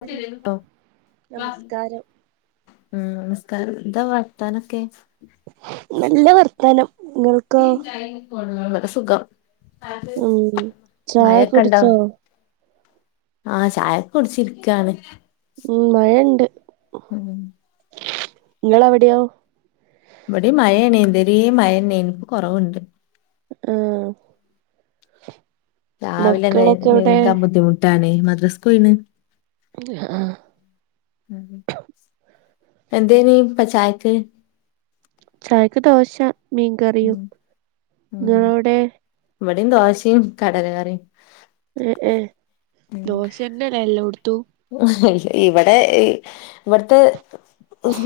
ഉ കാരം നമസ്കാരം നമസ്കാരം എന്താ വത്ത ർത്താനൊക്കെ നല്ല വർത്തനം സുഖം ഉം ചായ മയൊക്കെ ഇണ്ടോ കുടിച്ചോ ആഹ് ചായക്കെ കുടിച്ചിരിക്കയാണ് ഉം മഴുണ്ട് ഉം നിങ്ങള എവിടെയാവും ഇവിടെ മഴ ഇണീന്തരിയ മഴന്നെയൻ നിപ്പ കുറവുണ്ട് ആഹ് രാവിലെന്നെ മക്കളൊക്കെ എവിടെ എനീക്കാൻ ബുദ്ധിമുട്ടാണ് മദ്രസ്കയിണ് ആഹ് ആഹ് എന്തേനി ചായക്ക് ചായക്ക് ദോശ മീൻകറിയും ഉം നിങ്ങളവിടെ ഇവിടെ ദോശയും കടലകറി ഏ ഏ ദോശന്നല്ലേ എല്ലാം കൊടുത്തു ഇവിടെ ഇവിടുത്തെ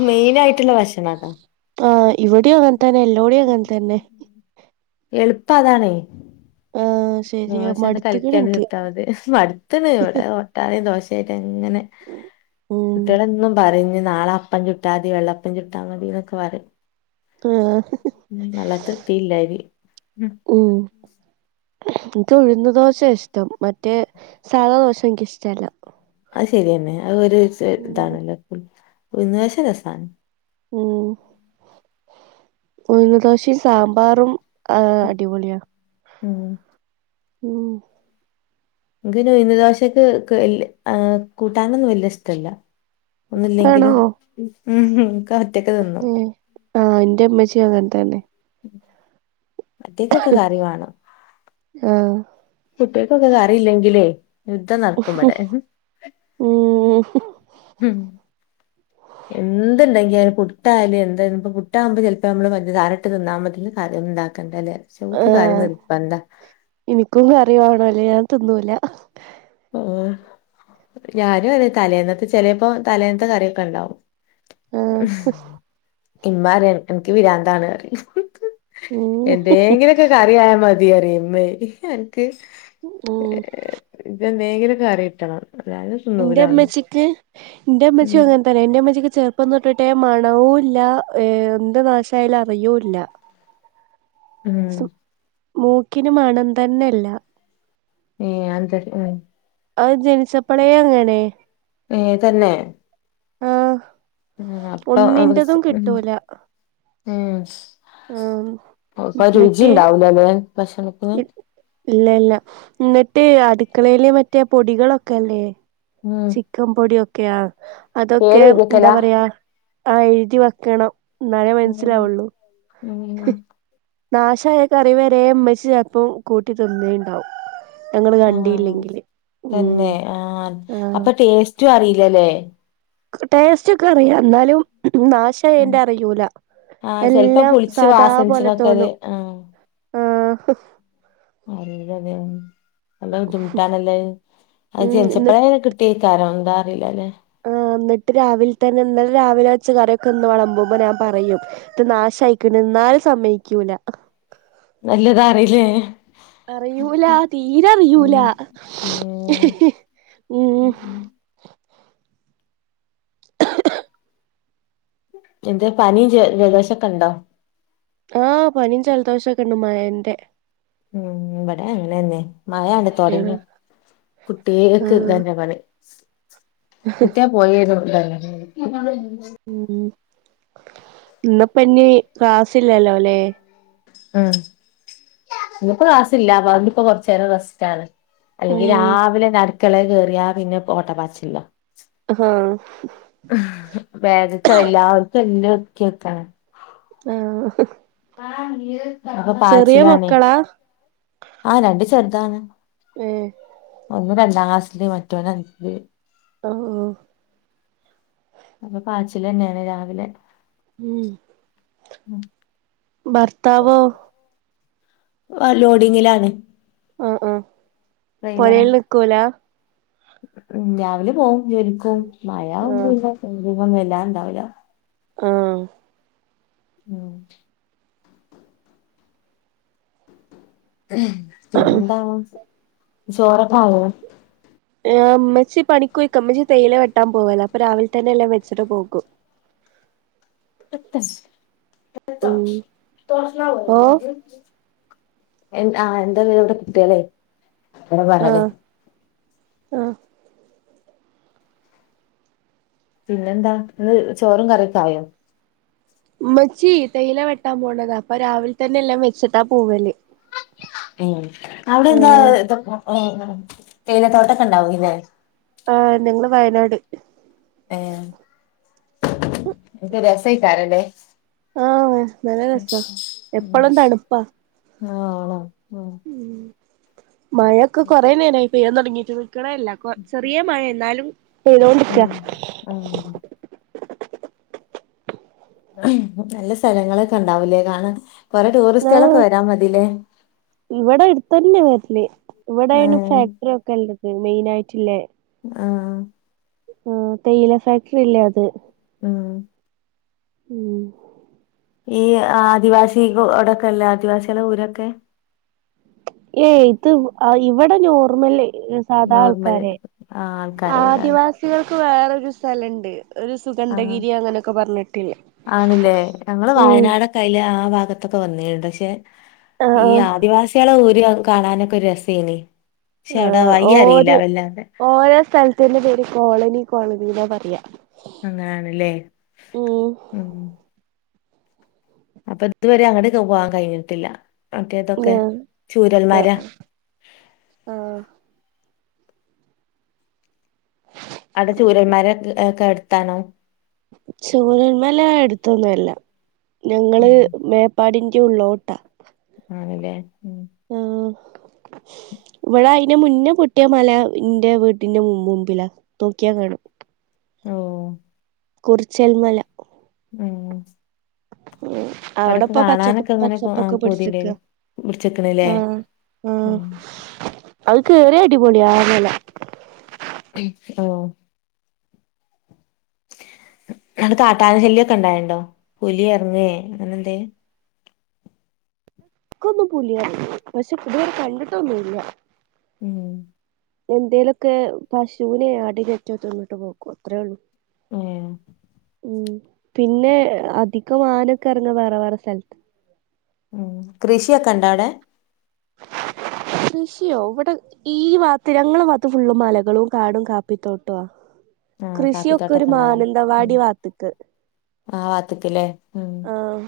മെയിൻ ആയിട്ടുള്ള ഭക്ഷണം അതാ ആഹ് ഇവിടെ അങ്ങൻതന്നെ എല്ലോടെയും അങ്ങ തന്നെ എളുപ്പ അതാണേ ആഹ് ശരിയാ ദോശയാണ് മടുത്ത്ക്ക്ണ് കളിക്കന്ന് ഇൻക്ക് കി മടുത്തണ് ഇവിടെ ഒട്ടാന ദോശായിട്ട അങ്ങനെ ഉം കുട്ടികളെ ഇന്നും പറ ഇ നാളെ അപ്പൻ ചുട്ടാൽ മതി വെള്ളപ്പം ചുട്ടാ മതീക്കെ വര ആഹ് ഉം വള്ളത്തിൽ കിട്ടീല അരി എനിക്ക് ഉഴുന്ന് ദോശ ഇഷ്ടം മറ്റേ സാധാദോശ എനിക്കിഷ്ടമല്ല അത് ശരിയെന്നെ അത് ഒരു ഇതാണല്ലോന്ന് വശം രസമാണ് ഉം ഉ ദോശയും സാമ്പാറും ആഹ് അടിപൊളിയ ഉം ഉം എങ്കനോ ദോശക്ക് കൂട്ടാനൊന്നും വലിയ ഇഷ്ടല്ല ആണോ ഒന്നില്ലെങ്കിലും ഇക്കഒറ്റക്കെ തിന്നു ഉം ആഹ് എന്റെ ഉമ്മച്ചി അങ്ങനെ തന്നെ കുട്ട്യോക്കൊക്കെ കറി വേണം ആഹ് കുട്ട്യോക്കൊക്കെ കറിയില്ലെങ്കിലേ യുദ്ധം നടക്കുമിവിടെ ഉം ഉം എന്തുണ്ടെങ്കിലും പുട്ടായാലും എന്ത് ഇപ്പം പുട്ടാവുമ്പോ ചിലപ്പോ നമ്മള് പഞ്ച സാരയിട്ടു തിന്നാമതി കറിയൊന്നും ആക്കണ്ടല്ലേ ആഹ് എനിക്കും കറിവേണം അല്ലേ ഞാൻ തിന്നൂല ഓ ഞാനും അതെ തലേന്നത്തെ ചെലപ്പോ തലേന്നത്തെ കറിയൊക്കെ ഉണ്ടാവും ആഹ് പിന്മാറി എനിക്ക് വിരാന്താണ് കറി ഉം എന്തെങ്കിലും ഒക്കെ കറിയായ മതി [unintelligible] എനിക്ക് ഉം എന്തെങ്കിലും കറി കിട്ടണം അല്ലാതെ എന്റെ തിന്നൂലാന്ന് ഉമ്മച്ചിക്ക് എന്റെ ഉമ്മച്ചി ഉം അങ്ങനെ തന്നെ എന്റെ ഉമ്മച്ചക്ക് ചെ ഇപ്പൊന്ന് ഇട്ടിട്ടെ മണവും ഇല്ല ഏ എന്ത് നാശായാലും അറിയൂല്ല ഉം മൂക്കിനും മണം തന്നെയില്ല ഏ [unintelligible] അത് ജനിച്ചപ്പളേ അങ്ങനെ ഏ തന്നെ ആ ആഹ് അപ്പൊ ഒന്നിന്റേതും ഉം കിട്ടൂല ഉം ആഹ് ഇപ്പൊ രുചി എന്നിട്ട് ഉണ്ടാവൂലല്ലേ ഭക്ഷണത്തിന് ഇല്ല ഇല്ല എന്നിട്ട് അടുക്കളയിലെ മറ്റേ പൊടികളൊക്കെ അല്ലേ ഉം ചിക്കൻ പൊടൊക്കെയാ പേര് അതൊക്കെ എന്താ എഴുതിക്കലാ പറയാ ആ എഴുതി വെക്കണം എന്നാലേ ഉം മനസ്സിലാവുള്ളു ഉം നാശായ കറി വരെ ഉമ്മച്ച് ചെലപ്പം കൂട്ടി തിന്നനുണ്ടാവും ആ ഉം തന്നെ ആ ആഹ് അപ്പൊ ടേസ്റ്റും അറിയില്ലല്ലേ ടേസ്റ്റ് ഒക്കെ അറിയാം എന്നാലും ഉം നാശായന്റെ അറിയൂല ആഹ് ചെലപ്പോ എല്ലാം പുളിച്ച് സാദാ പോലെ വാസനിച്ചണൊക്കെ അത് തോന്നും ആഹ് ആ.. ഹ് അറിയൂലല്ലേ അത് നല്ല ബുദ്ധിമുട്ടാണല്ലേ അത് ഉം എന്നി ജനിച്ചപ്പഴനെ കിട്ടിയ കാരണം എന്താ അറിയില്ലല്ലെ ആഹ് എന്നിട്ട് രാവിലെ തന്നെ ഇന്നലെ രാവിലെ വച്ച കറിയൊക്കെ ഇന്ന് വി ളമ്പുമ്പോ ഞാൻ പറയും ഇത് നാശവാ യിക്കി എന്നലും സമ്മയിക്കൂല നല്ലതാ അറിയില്ലേ അറിയൂല തീരെ അറിയൂല ഉം ഉം എന്ത് പനിയും ജലധോഷവുമൊക്കെ ഉണ്ടോ ആ പനിയും ജലദോഷവുമൊക്കെ ഉണ്ട് മഴേന്റെ ഉം ഇവിടേം അങ്ങനെ തന്നെ മഴാണ് ആഹ് തുടങ്ങി കുട്ടികൾക്ക് ഇത് ആഹ് തന്നെ പണി [unintelligible] പോയിരുന്നു ഇല്ലെ ഉം ഇന്നിപ്പ ഇനി ക്ലാസ്സില്ലല്ലോ അല്ലേ ഉം ഇന്നിപ്പോ കാസില്ല അപ്പ അതിപ്പ കൊറച്ചു നേരം റെസ്റ്റാണ് അല്ലെങ്കി ഉം രാവിലെ അടുക്കളേ കേയറിയാ പിന്നെ ഓട്ട പായിച്ചില ആ വേദക്ക എല്ലാതുണ്ട് [unintelligible] ആ.... ഹ് അപ്പൊ പാച്ചിലാണെ മക്കളാ ആ രണ്ട് ചെറുതാണ് ഏ അ രണ്ടാം ക്ലാസ്ല് മറ്റോന എന ഓ ഓ അപ്പൊ കാച്ചില് തന്നെയാണ് രാവിലെ ഉം ഉം ഭർത്താവോ ലോഡിങ്ങിലാണ് പുരൽ നിക്കല ഉ രാവിലെ പോവും ജോലിക്ക് പോവും മഴ ആഹ് ഒന്നും എല്ലാം ഇണ്ടാവില്ല ആ ഉം പിന്നെന്താവും ചോറൊക്കെ ആയോ അമ്മച്ചി പണിക്കൂയി കമ്മച്ചി തേയില വെട്ടാൻ പോവല്ല അപ്പൊ രാവിലെ തന്നെ എല്ലാം വെച്ചിട്ട പോകും [unintelligible] ഉം ഓഹ് എ ആഹ എന്താല ഇവിടെ കുട്ടികളെ എടെ ബഹള ആഹ പിന്നെന്താ ഇത് ചോറും കറിക്കായോ ഉമ്മച്ചി തേയില വെട്ടാൻ പോണതാ അപ്പൊ രാവിലെ തന്നെ എല്ലാം മെച്ചട്ടാ പൂവല് ഉം അവിടെ എന്താ ഇ ഉ തേയിലത്തോട്ടക്കെ ഉണ്ടാവും ഇല്ലേ ആഹ് നിങ്ങള് വയനാട് ആഹ എത് രസക്കാരല്ലേ ആഹ നല്ല രസ എപ്പഴും തണുപ്പാ ആ ആണോ ഉ മഴൊക്കെ കൊറേ നേരമായി പെയ്യൻ തുടങ്ങിട്ട് നിക്കണല്ല ചെറിയ മഴ എന്നാലും ഏതോണ്ടരിക്ക ഉം ഉം നല്ല സ്ഥലങ്ങളൊക്കെ ഉണ്ടാവലേ കാണാൻ കൊറെ ആഹ ടൂറിസ്റ്റുകളൊക്കെ വരാ മതില്ലേ ഇവിടെ അടുത്ത തന്നെ വ ഇവിടൊണ് ഉം ഫാക്ടറി ഒക്കെ ഉള്ളത് മെയിൻ ആയിട്ടില്ലേ ആഹ ആഹ തയ്യയില ഫാക്ടറി ഇല്ലേ അത് ആഹ ഉം ഈ ആദിവാസിക അവിടെക്കെല്ലേ ആദിവാസികള ഊരൊക്കെ ഏയ് ഇത് ഇവിടെ നോർമലേ സാധാ നോർമല് ആൾക്കാരെ ആ ആൾക്കാരെ വിടാണ് ആദിവാസികൾക്ക് വേറരു സ്ഥലംണ്ട് ആ ആണല്ലേ ഞങ്ങള് ഉം വയനാടൊക്കെ അയ്ൽ ആ അത്തൊക്കെ വന്നിട്ടുണ്ട് പക്ഷെ ആഹ് ഈ ആഹ് ആദിവാസികളെ ഊര് കാണാനൊക്കെ രസേന ആ ഓര് ഓരോ സ്ഥലത്തിന്റെ പേര് കോളനി കോളനിയിലാ പറയാ അങ്ങനാണല്ലേ ഉം ഉം അപ്പൊ ഇതുവരെ അങ്ങട്ട പോവാൻ കഴിഞ്ഞിട്ടില്ല അതേതൊക്കെ ആഹ് ചൂരൽമാരാ ആഹ് ആഹ് അവിടെ ചുരന്മാരക്കെ എടുത്തണോ ചോരന്മല അടുത്തൊന്നുംല്ല ഞങ്ങള് ഉം മേപ്പാടി മറ്റുള്ളോട്ട ആണല്ലേ ഉം ഇവടെ അയിന്റെ മുന്നേ പൊട്ടിയ മലന്റെ വീട്ടിന്റെ മുമ്പിലാ നോക്കിയാ കാണും ഓ കുറിച്ചൽമല മ്മ് ഉ അവിടെപ്പ പച്ച അങ്ങനെ പച്ചപ്പൊക്കെ പിടിച്ചി ക്ക പൂതിണ്ടേനി പിടിച്ച്ക്ക്ണ്ല്ലേ ആഹ് ആ ഉം അത് കേറിയ അടിപൊളിയ ആ മല മ് ഓഹ് നട് കാട്ടാന ശല്യൊക്കെ ഇണ്ടായിണ്ടോ പുലി ഇറങ്ങേ അങ്ങനെ എന്തേ കൊന്നും പുലിഎറങ്ങി പഷേ ഇതുവരെ കണ്ടിട്ടൊന്നുല്ല മ്മ് ഹ് എന്തേലൊക്കെ പശുവിനെ ആട്ടിനെ റ്റേ തിന്നിട്ട് പോക്കുംഅത്രേഒള്ളൂ ഏഹ് മ്മ് പിന്നഅധികം ആനൊക്കെ ഇറങ്ങ വേറേ വേറെ സ്ഥലത്ത് മ്മ് കൃഷിയൊക്കെണ്ട അടെ കൃഷിയോ ഇവിടെ ഈ വാത്ത് ഞങ്ങളെ ഫുള്ള് മലകളും കാടും കാപ്പിത്തോട്ടോ ആ ആഹ് കൃഷിയൊക് ഒരു കാപ്പിത്തോട്ടൊക്കെ മാനന്തവാടി വാത്ത്ക് ആഹ് [unintelligible] ആഹ്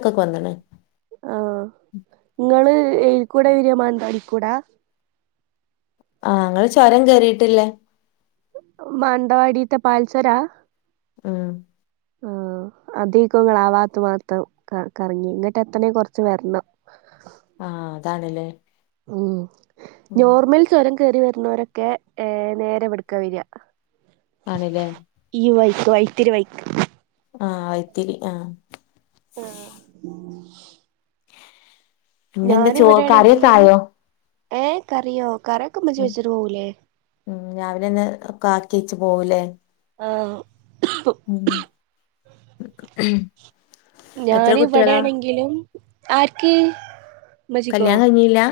ഇക്കായൊക്കെ വന്നെണ് ആഹ് ഇങ്ങള് എയിൽ കുടെയാ വരുക മാനന്തവാടീക്കൂടെ ആഹ് ഞങ്ങള് ചൊരം കേറിട്ടുള്ളേ മാനന്തവാടിത്തെ പാൽ ചൊരവാ ആഹ് [unintelligible] കറങ്ങി ഇങ്ങോട്ട് എത്തണെ കൊറച്ച് വരണം ആഹ് അതാണല്ലേ ഉം നോർമൽ ചുരം കേറി വരുന്നോരൊക്കെ ഏ നേരെ ഇവിടേക്കാ വരുക ആണല്ലേ വൈത്തിരി വൈക്ക് ആഹ് വയിത്തിരി ആഹ് ആഹ് പിന്നെന്താ ഞാൻ ചോ കറിയൊക്കെ ഇവിടെയാണെങ്കിലും ആയോ ഏ കറിയോ കറിയൊക്കെ ഉമ്മച്ചി ഉം വെച്ചിട്ട് പോവൂലേ ക്കാക്കിയേയ്ച്ച് പോവുലേ ആഹ് ഉം എത്ര ഞാൻ കുട്ടികളാ ഇവടേണെങ്കിലും ആര്ക്ക് കല്യാൺ കഴ്ഞ്ഞില്ലാ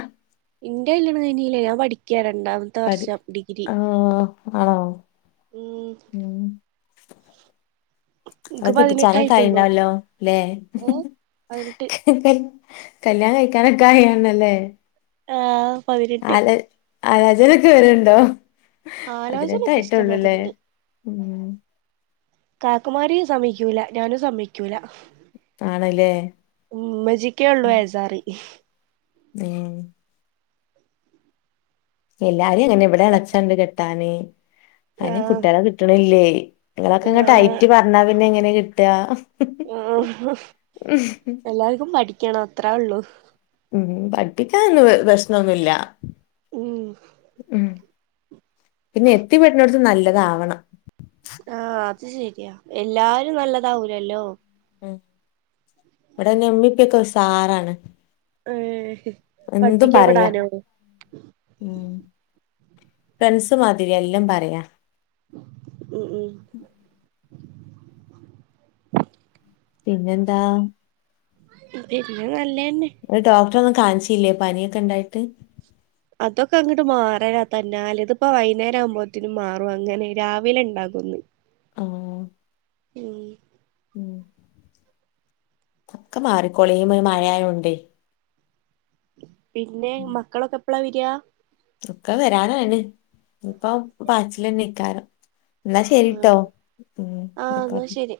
ഇന്റെല്യാണം കഴ്ഞ്ഞീലാ ഞാൻ പഠിക്യാണ് രണ്ടാമത്തെ പഠി വർഷം ഡിഗ്രി ആഹ് ആണോ ഉം ഇൻക്ക് ആഹ് കെട്ടിച്ചാനൊക്കെ പതിനെട്ടായിട്ടുള്ളൂ ആയിണ്ടാവല്ലോല്ലേ ഏഹ് പതിനെട്ട് കല്യാണം കഴിക്ക്യാനൊക്കെ ആയേണല്ലെ ആഹ് പതിനെട്ട് ആലോചനെക്കെ വര്ണ്ടോ ആലോചനൊക്കെ ഇഷ്ടം പതിനെട്ടായിട്ടൊള്ളുലേ മാതിരിണ്ട് ഉം കാക്കുമാര് സമ്മയിക്ക്യൂല ഞാനും സമ്മയ്ക്ക്യൂല ആണല്ലേ ഉം ഇമ്മച്ചീക്കേള്ളു വെജാർ ഏഹ് എല്ലാരും അങ്ങനെ ഇവടെ എളേച്ചണ്ട് കെട്ടാന് അയ്ന് ആഹ് കുട്ട്യളെ കിട്ട്ണ്ല്ലേ ഇങ്ങളൊക്കങ്ങനെ ആഹ് ടൈറ്റ് പറ്ഞ്ഞാ പിന്നെ എങ്ങനെ കിട്ടാ ഉം എല്ലാര്ക്കും പഠിക്ക്യണം അത്രോള്ളു ഉം പഠ്പ്പിക്ക്യാനൊന്നും വെ വെശ്നൊന്നുല്ലാ ഉം പിന്നെ എത്തിപെടുനോടുത്തും നല്ലതാവണം ആഹ് അത് ശരിയാ. എല്ലാരും നല്ലതാവൂലല്ലോ. ഉം ഇവിടെ നമ്മിപ്പൊക്കെ [unintelligible] ഒരു സാറാണ് ഉം ഹും പഠിപ്പിക്കാൻ വിടാനോ? പ്രണ്ട്സ് മാതിരി എല്ലാം പറയാം. ഉം ഉം പിന്നെന്താ പിന്ന നല്ലേന്നെ [unintelligible] കാണിച്ചില്ലേ പനിയൊക്കേണ്ടായിട്ട്? അതൊക്കെ അങ്ങോട്ട് മാറാനാ തന്നെ അല്ല ഇതി ഇപ്പോ വൈകേരം ആകുമ്പോത്തന് മാറും അങ്ങനെ രാവിലെ ഉണ്ടാകും [unintelligible] ഓ ഉം ഒക്കെ മാറിക്കൊളി ഈ മഴയായൊണ്ടേ പിന്നെ മക്കളൊക്കെ എപ്ളാ വരിയാ? ഇക്ക വരാനായിണ് ഇപ്പം ബാച്ചില് നിക്കാ [unintelligible] എന്നാ ആഹ് ശരീട്ടോ ആഹ് എന്നാ ശരി